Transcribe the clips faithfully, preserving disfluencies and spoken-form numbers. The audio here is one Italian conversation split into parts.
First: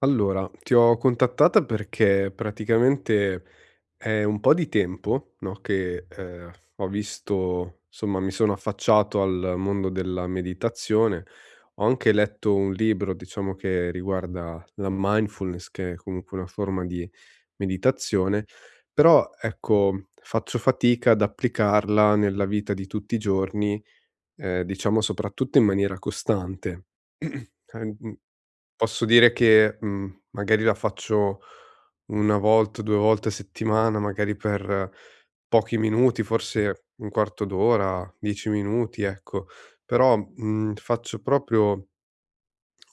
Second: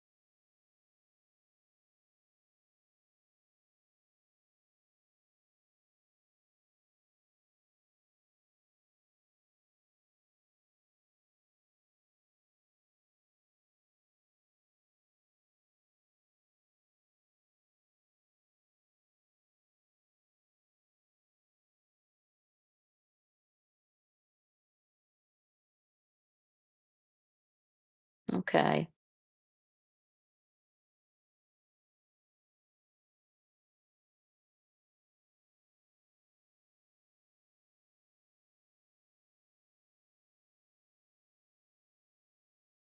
Allora, ti ho contattata perché praticamente è un po' di tempo, no, che eh, ho visto, insomma, mi sono affacciato al mondo della meditazione. Ho anche letto un libro, diciamo, che riguarda la mindfulness, che è comunque una forma di meditazione, però ecco, faccio fatica ad applicarla nella vita di tutti i giorni, eh, diciamo, soprattutto in maniera costante. Ehm, Okay, Posso dire che, mhmm, magari la faccio una volta, due volte a settimana, magari per pochi minuti, forse un quarto d'ora, dieci minuti, ecco. Però, mhmm, faccio proprio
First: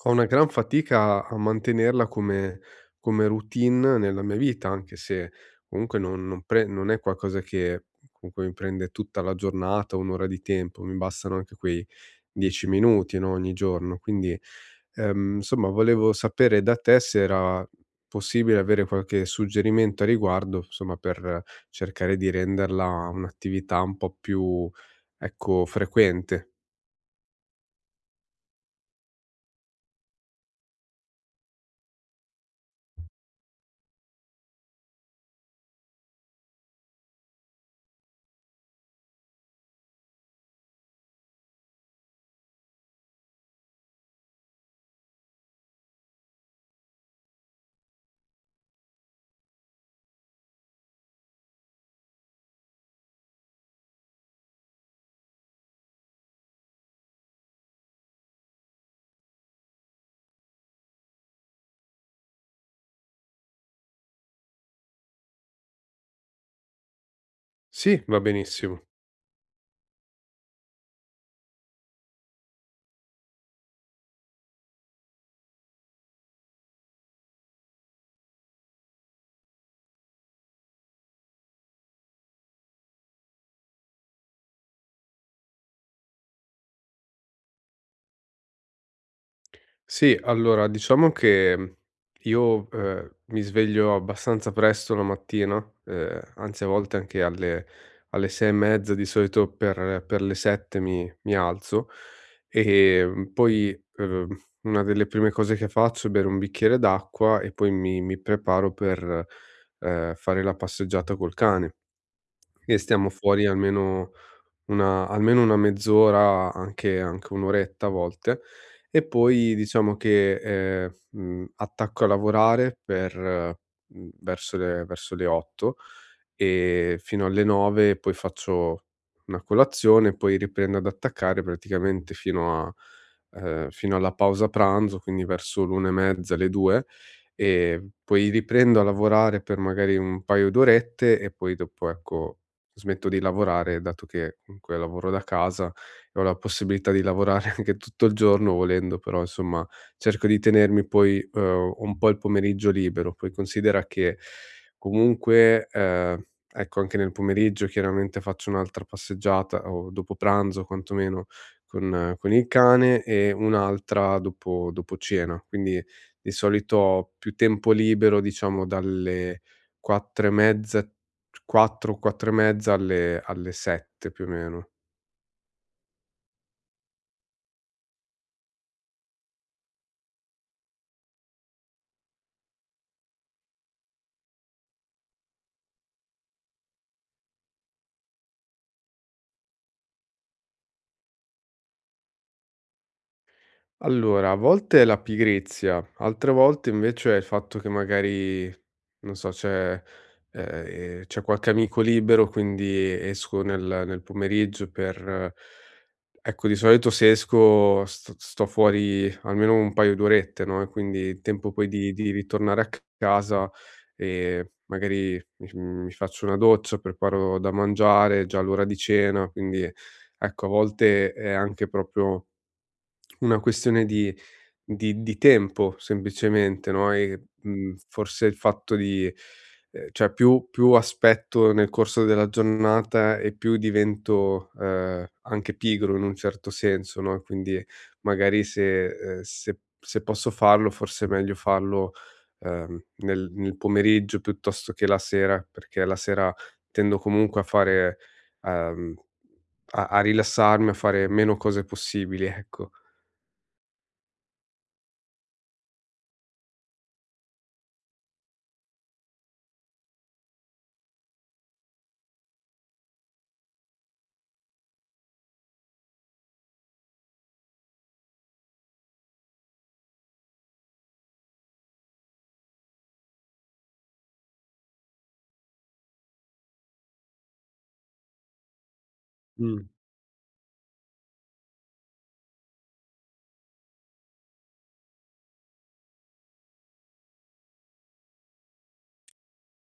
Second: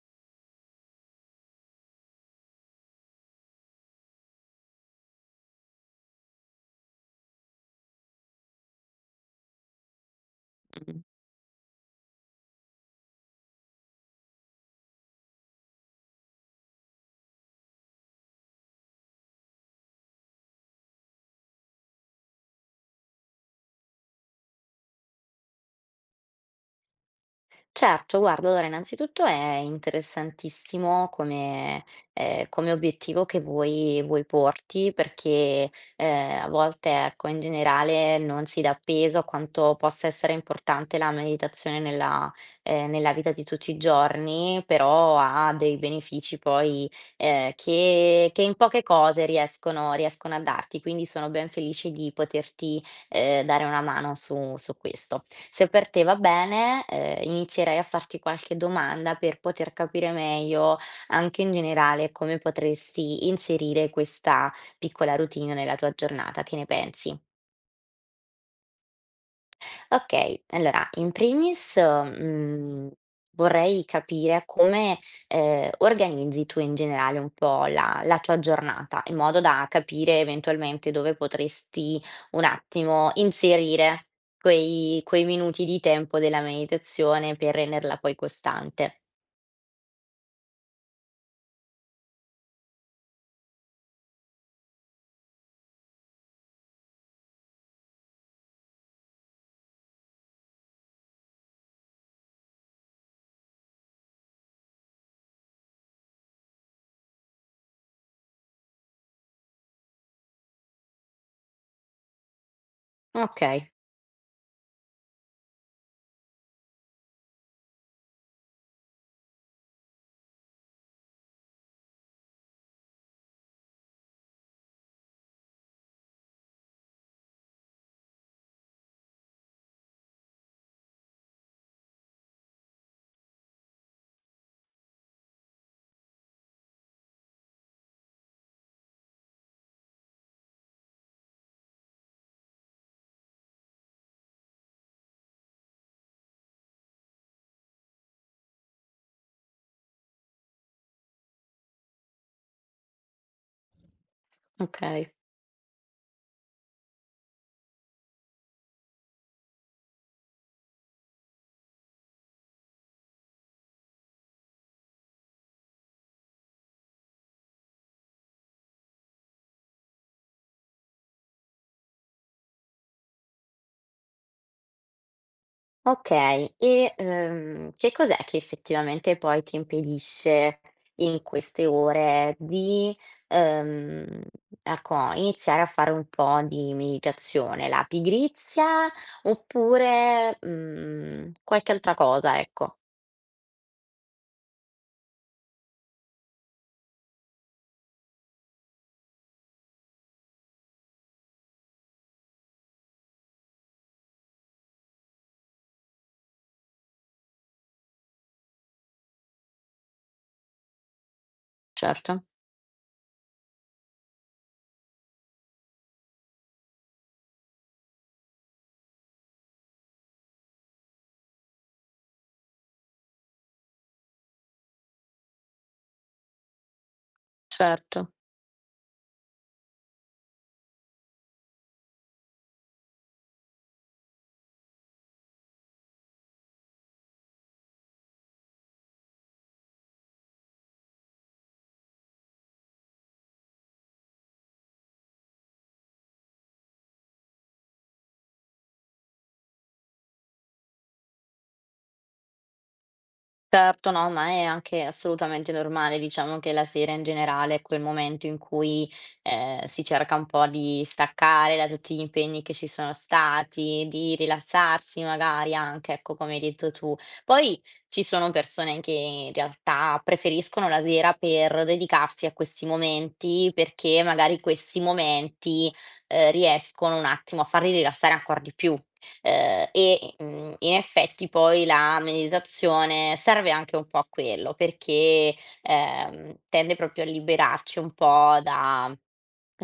ho una gran fatica a mantenerla come come routine nella mia vita, anche se comunque non non pre non è qualcosa che comunque mi prende tutta la giornata, un'ora ora di tempo, mi mh-mh. bastano anche quei dieci minuti, no, ogni giorno. Quindi Ehm, insomma, volevo sapere da te se era possibile avere qualche suggerimento a riguardo, insomma, per cercare di renderla un'attività un po' più, ecco, frequente. Certo, guarda, allora innanzitutto è interessantissimo come ehm, come obiettivo che vuoi vuoi porti perché, ehm, a volte, ecco, in generale non si dà peso a quanto possa essere importante la meditazione nella ehm, nella vita di tutti i giorni, però ha dei benefici poi, ehm, che che in poche cose riescono riescono a darti, quindi sono ben felice di poterti, ehm, dare una mano su su questo. Se per te va bene, ehm, inizierei a farti qualche domanda per poter capire meglio, anche in generale, come potresti inserire questa piccola routine nella tua giornata. Che ne pensi? Sì, va benissimo. Okay, allora in primis, mhmm, vorrei capire come, ehm, organizzi tu in generale un po' la la tua giornata, in modo da capire eventualmente dove potresti un attimo inserire quei quei minuti di tempo della meditazione per renderla poi costante. Sì, allora diciamo che io, ehm, mi sveglio abbastanza presto la mattina, ehm, anzi a volte anche alle alle sei e mezza, di solito per per le sette mi mi alzo, ehm, poi, uhm, una delle prime cose che faccio è bere un bicchiere d'acqua e poi mi mi preparo per, ehm, fare la passeggiata col cane e stiamo fuori Okay, almeno una almeno una mezz'ora, anche anche un'oretta oretta a volte, e poi diciamo che, ehm, mhmm, attacco a lavorare per mhmm, verso le verso le otto e fino alle nove, poi faccio una colazione, poi riprendo ad attaccare praticamente fino a ehm, fino alla pausa pranzo, quindi verso l'una e mezza, le due, e poi riprendo a lavorare per magari un paio d'orette e poi dopo, ecco smetto di lavorare, dato che comunque lavoro da casa e ho la possibilità di lavorare anche tutto il giorno volendo, però insomma cerco di tenermi poi eh, un po' il pomeriggio libero. Poi considera che okay. comunque, eh, ecco, anche nel pomeriggio chiaramente faccio un'altra passeggiata o dopo pranzo quantomeno con, eh, con il cane e un'altra dopo, dopo cena. Quindi di solito ho più tempo libero, diciamo, dalle quattro e mezza, quattro, quattro e mezza alle alle sette più o meno. Okay, e, ehm, che cos'è che effettivamente poi ti impedisce in queste ore di, ehm, ecco, iniziare a fare un po' di meditazione? La pigrizia oppure, mhmm, qualche altra cosa, ecco. Allora, a volte è la pigrizia, altre volte invece è il fatto che magari, non so, c'è ehm, c'è qualche amico libero, quindi esco nel nel pomeriggio per ecco, di solito se esco st sto fuori almeno un paio d'orette, no, e quindi il tempo poi di di Certo, ritornare a c- casa, ehm, magari mi f mi faccio una doccia, preparo da mangiare, già l'ora di cena, quindi ecco a volte è anche proprio una questione di di di tempo semplicemente, no, e, mhmm, certo. forse il fatto di ehm, cioè più più aspetto nel corso della giornata e più divento, ehm, anche pigro in un certo senso, no, quindi magari se ehm, se se posso farlo forse è meglio farlo, ehm, nel nel pomeriggio piuttosto che la sera, perché la sera tendo comunque a fare ehm, a a rilassarmi, a fare meno cose possibili, ecco. Certo, no, ma è anche assolutamente normale. Diciamo che la sera in generale è quel momento in cui eh, si cerca un po' di staccare da tutti gli impegni che ci sono stati, di rilassarsi magari anche, ecco, come hai detto tu. Poi ci sono persone che in realtà preferiscono la sera per dedicarsi a questi momenti, perché magari questi momenti eh, riescono un attimo a farli rilassare ancora di più. Mh. Ehm, e, mhmm, in effetti poi la meditazione serve anche un po' a quello, perché, ehm, tende proprio a liberarci un po' da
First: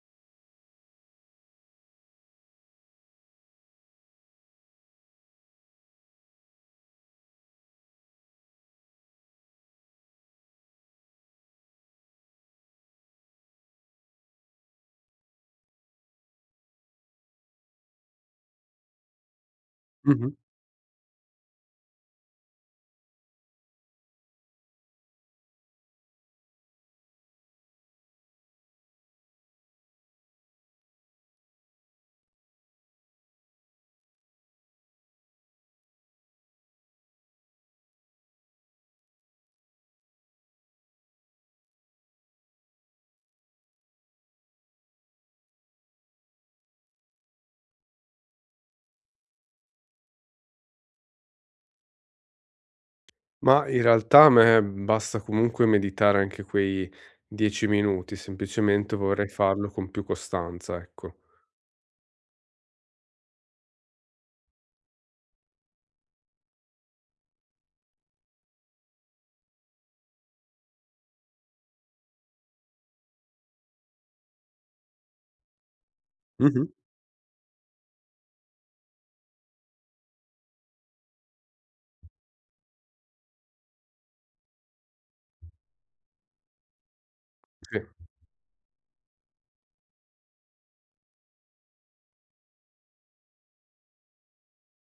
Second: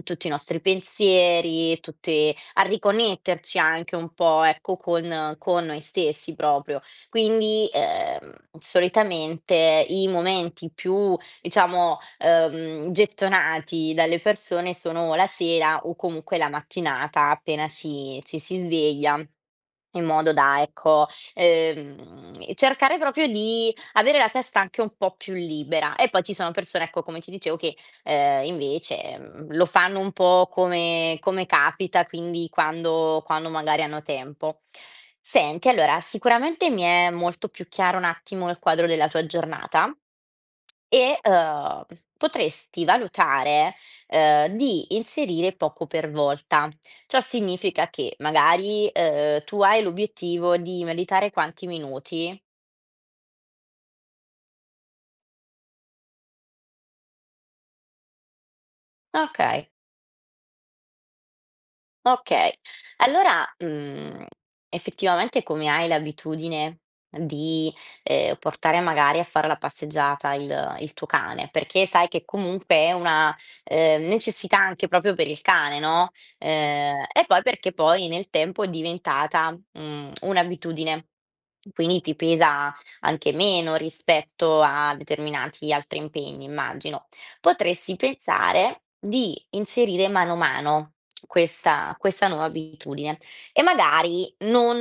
tutti i nostri pensieri, tutte a riconnetterci anche un po', ecco, con con noi stessi proprio. Quindi, ehm, solitamente i momenti più diciamo, ehm, gettonati dalle persone sono la sera o comunque la mattinata appena ci ci si sveglia, in Mh-mh. modo da, ecco, ehm, cercare proprio di avere la testa anche un po' più libera. E poi ci sono persone, ecco, come ti dicevo, che, ehm, invece, mhmm, lo fanno un po' come come capita, quindi quando quando magari hanno tempo. Senti, allora sicuramente mi è molto più chiaro un attimo il quadro della tua giornata e, uhm, potresti valutare, uhm, di inserire poco per volta. Ciò significa che magari, uhm, tu hai l'obiettivo di meditare quanti minuti? Ma in realtà a me basta comunque meditare anche quei dieci minuti, semplicemente vorrei farlo Okay. con più costanza, ecco. Okay. Allora, mhmm, effettivamente come hai l'abitudine di, ehm, portare magari a fare la passeggiata il il tuo cane? Perché sai che comunque è una, ehm, necessità anche proprio per il cane, no, Mh-mh, ehm, e poi perché poi nel tempo è diventata, mhmm, un'abitudine. Quindi ti pesa anche meno rispetto a determinati altri impegni, immagino sì, potresti pensare di inserire mano a mano questa questa nuova abitudine e magari non,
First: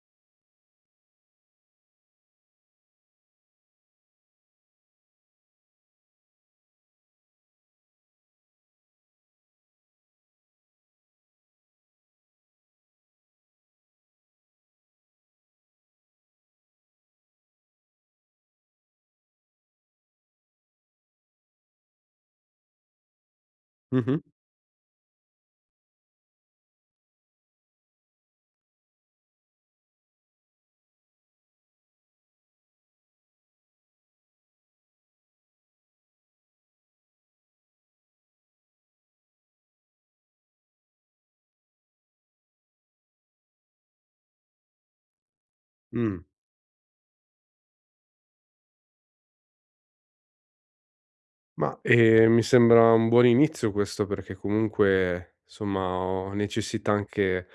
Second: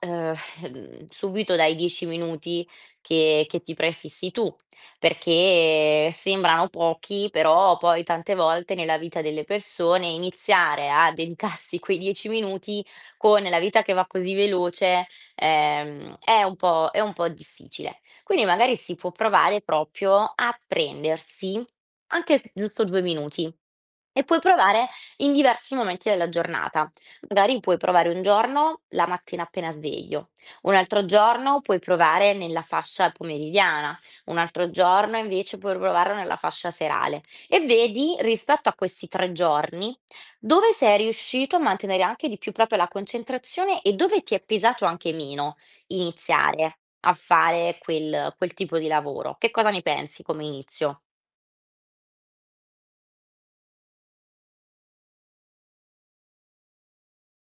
ehm, mhmm, subito dai dieci minuti che che ti prefissi tu, perché sembrano pochi, però poi tante volte nella vita delle persone iniziare a dedicarsi quei dieci minuti con la vita che va così veloce, ehm, è un po' è un po' difficile. Quindi magari si può provare proprio a prendersi anche s giusto due minuti. mh-mh, E puoi provare in diversi momenti della giornata. Magari puoi provare un giorno la mattina appena sveglio, un altro giorno puoi provare nella fascia pomeridiana, un altro giorno invece puoi provare nella fascia serale e vedi rispetto a questi tre giorni dove sei riuscito a mantenere anche di più proprio la concentrazione e dove ti è pesato anche meno mh. iniziare a fare quel quel tipo di lavoro. Che cosa ne pensi come inizio? Ma, ehm, mi sembra un buon inizio questo perché comunque, somma, ho necessità anche,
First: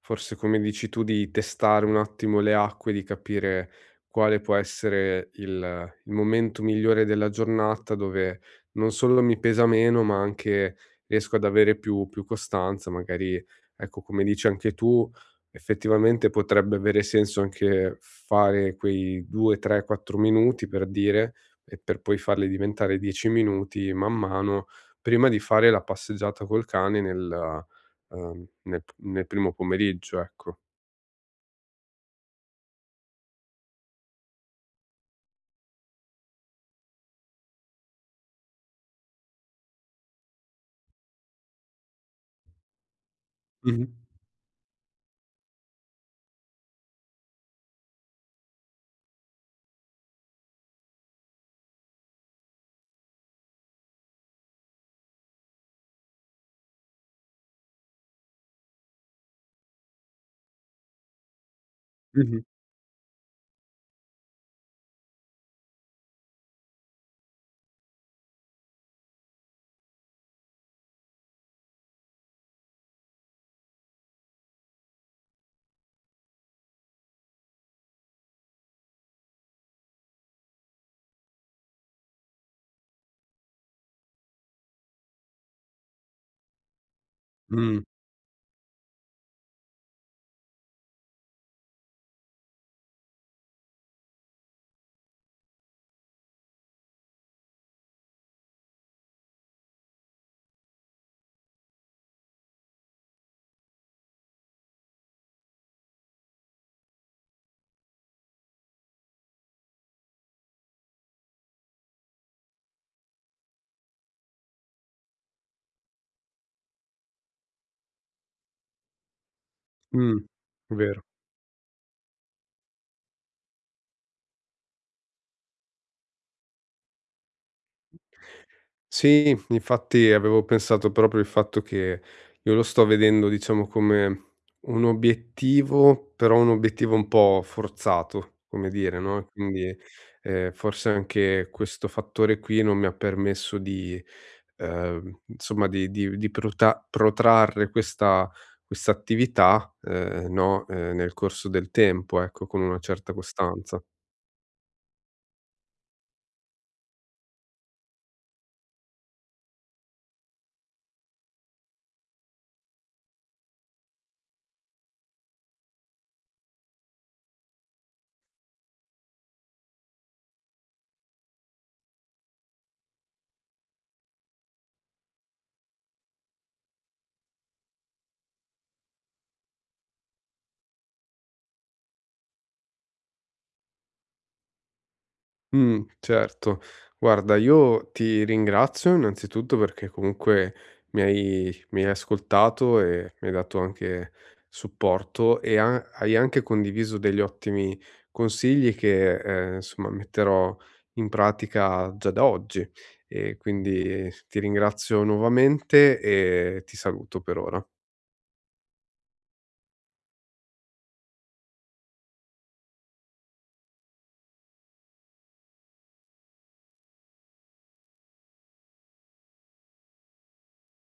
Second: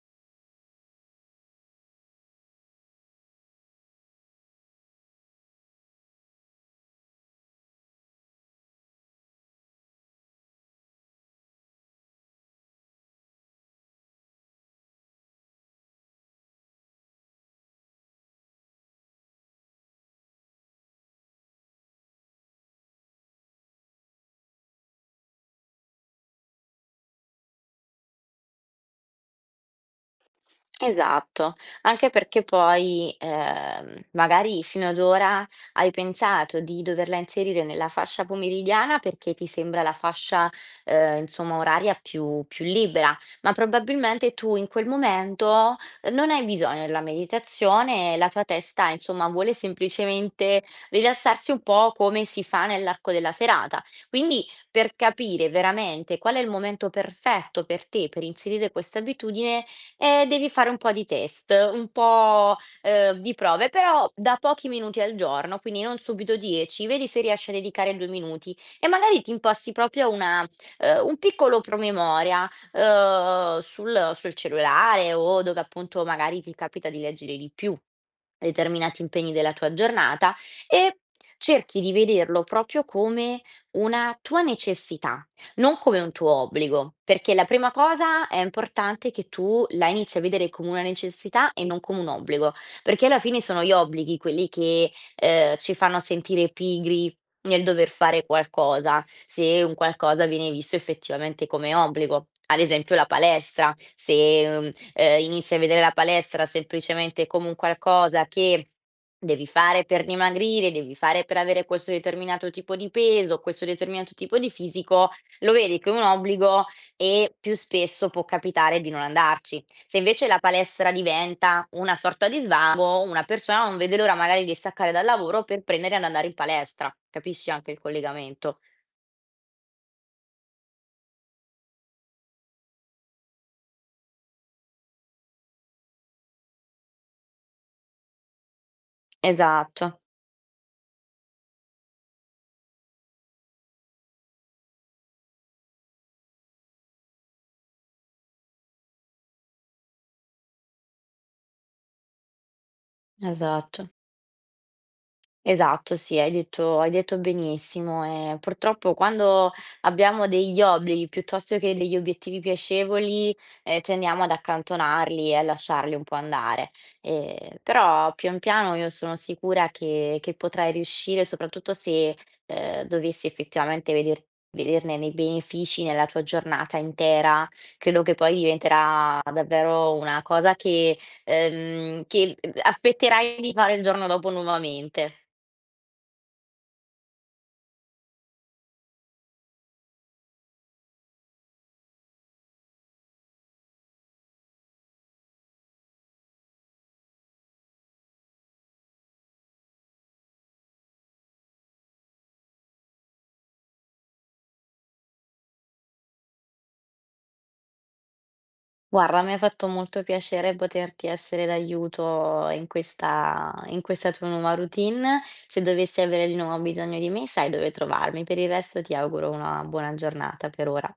forse come dici tu, di testare un attimo le acque, di capire quale può essere il il momento migliore della giornata dove non solo mi pesa meno, ma anche riesco ad avere più più costanza. Magari, ecco, come dici anche tu, effettivamente potrebbe avere senso anche fare quei due, tre, quattro minuti per dire e per poi farli diventare dieci minuti man mano prima di fare la passeggiata col cane nel uhm, nel p nel primo pomeriggio, ecco. Esatto, anche perché poi, ehm, magari fino ad ora hai pensato di doverla inserire nella fascia pomeridiana perché ti sembra la fascia, ehm, insomma oraria più più libera, ma Mh-mh. probabilmente tu in quel momento ehm, non hai bisogno della meditazione, la tua testa insomma vuole semplicemente rilassarsi un po' come si fa nell'arco della serata. Quindi per capire veramente qual è il momento perfetto per te per inserire questa abitudine. Ehm, devi fare un po' di test, un Mh-mh. po', ehm, di prove, però da pochi minuti al giorno, quindi non subito dieci, vedi se riesci a dedicare due minuti e magari ti imposti proprio una ehm, un piccolo promemoria, ehm, sul sul cellulare o dove appunto magari ti capita di leggere di più determinati impegni della tua giornata e cerchi di vederlo proprio come una tua necessità. Non come un tuo obbligo, perché la prima Mh, cosa è importante che tu la inizi a vedere come una necessità e non come un obbligo, perché alla fine sono gli obblighi quelli che, ehm, ci fanno sentire pigri nel dover fare qualcosa, se un qualcosa viene visto effettivamente come obbligo. Ad esempio la palestra, se, mhmm, ehm, inizi a vedere la palestra semplicemente come un qualcosa che devi fare per dimagrire, devi fare per avere questo determinato tipo di peso, questo determinato tipo di fisico, lo vedi che è un obbligo e più spesso può capitare di non andarci. Se invece la mh, palestra vero. diventa una sorta di svago, una persona non vede l'ora magari di staccare dal lavoro per prendere ad andare in palestra. Capisci anche il collegamento? Sì, infatti avevo pensato proprio il fatto che io lo sto vedendo, diciamo, come un obiettivo, però un obiettivo un po' forzato, come dire, no, quindi, Esatto, ehm, forse anche questo fattore qui non mi ha permesso di ehm, insomma di di di prota protrarre questa questa attività, ehm, no, ehm, nel corso del tempo, ecco, con una certa costanza. esatto. Esatto, sì, hai detto hai detto benissimo. Ehm, purtroppo quando abbiamo degli obblighi piuttosto che degli obiettivi piacevoli, ehm, tendiamo ad accantonarli e a lasciarli un po' andare. Ehm, però pian piano io sono sicura che che potrai riuscire, soprattutto se, ehm, dovessi effettivamente veder vederne nei benefici nella tua giornata intera, credo che poi diventerà davvero una cosa che ehm, che, uhm, aspetterai di fare il giorno dopo nuovamente. Mh, certo. Guarda, io ti ringrazio innanzitutto perché comunque mi hai mi hai ascoltato e mi hai dato anche supporto e ha hai anche condiviso degli ottimi consigli che, ehm, insomma metterò in pratica già da oggi. E quindi ti ringrazio nuovamente e ti saluto per ora. Guarda, mi ha fatto molto piacere poterti essere d'aiuto in questa in questa tua nuova routine. Se dovessi avere di nuovo bisogno di me, sai dove trovarmi. Per il resto ti auguro una buona giornata per ora.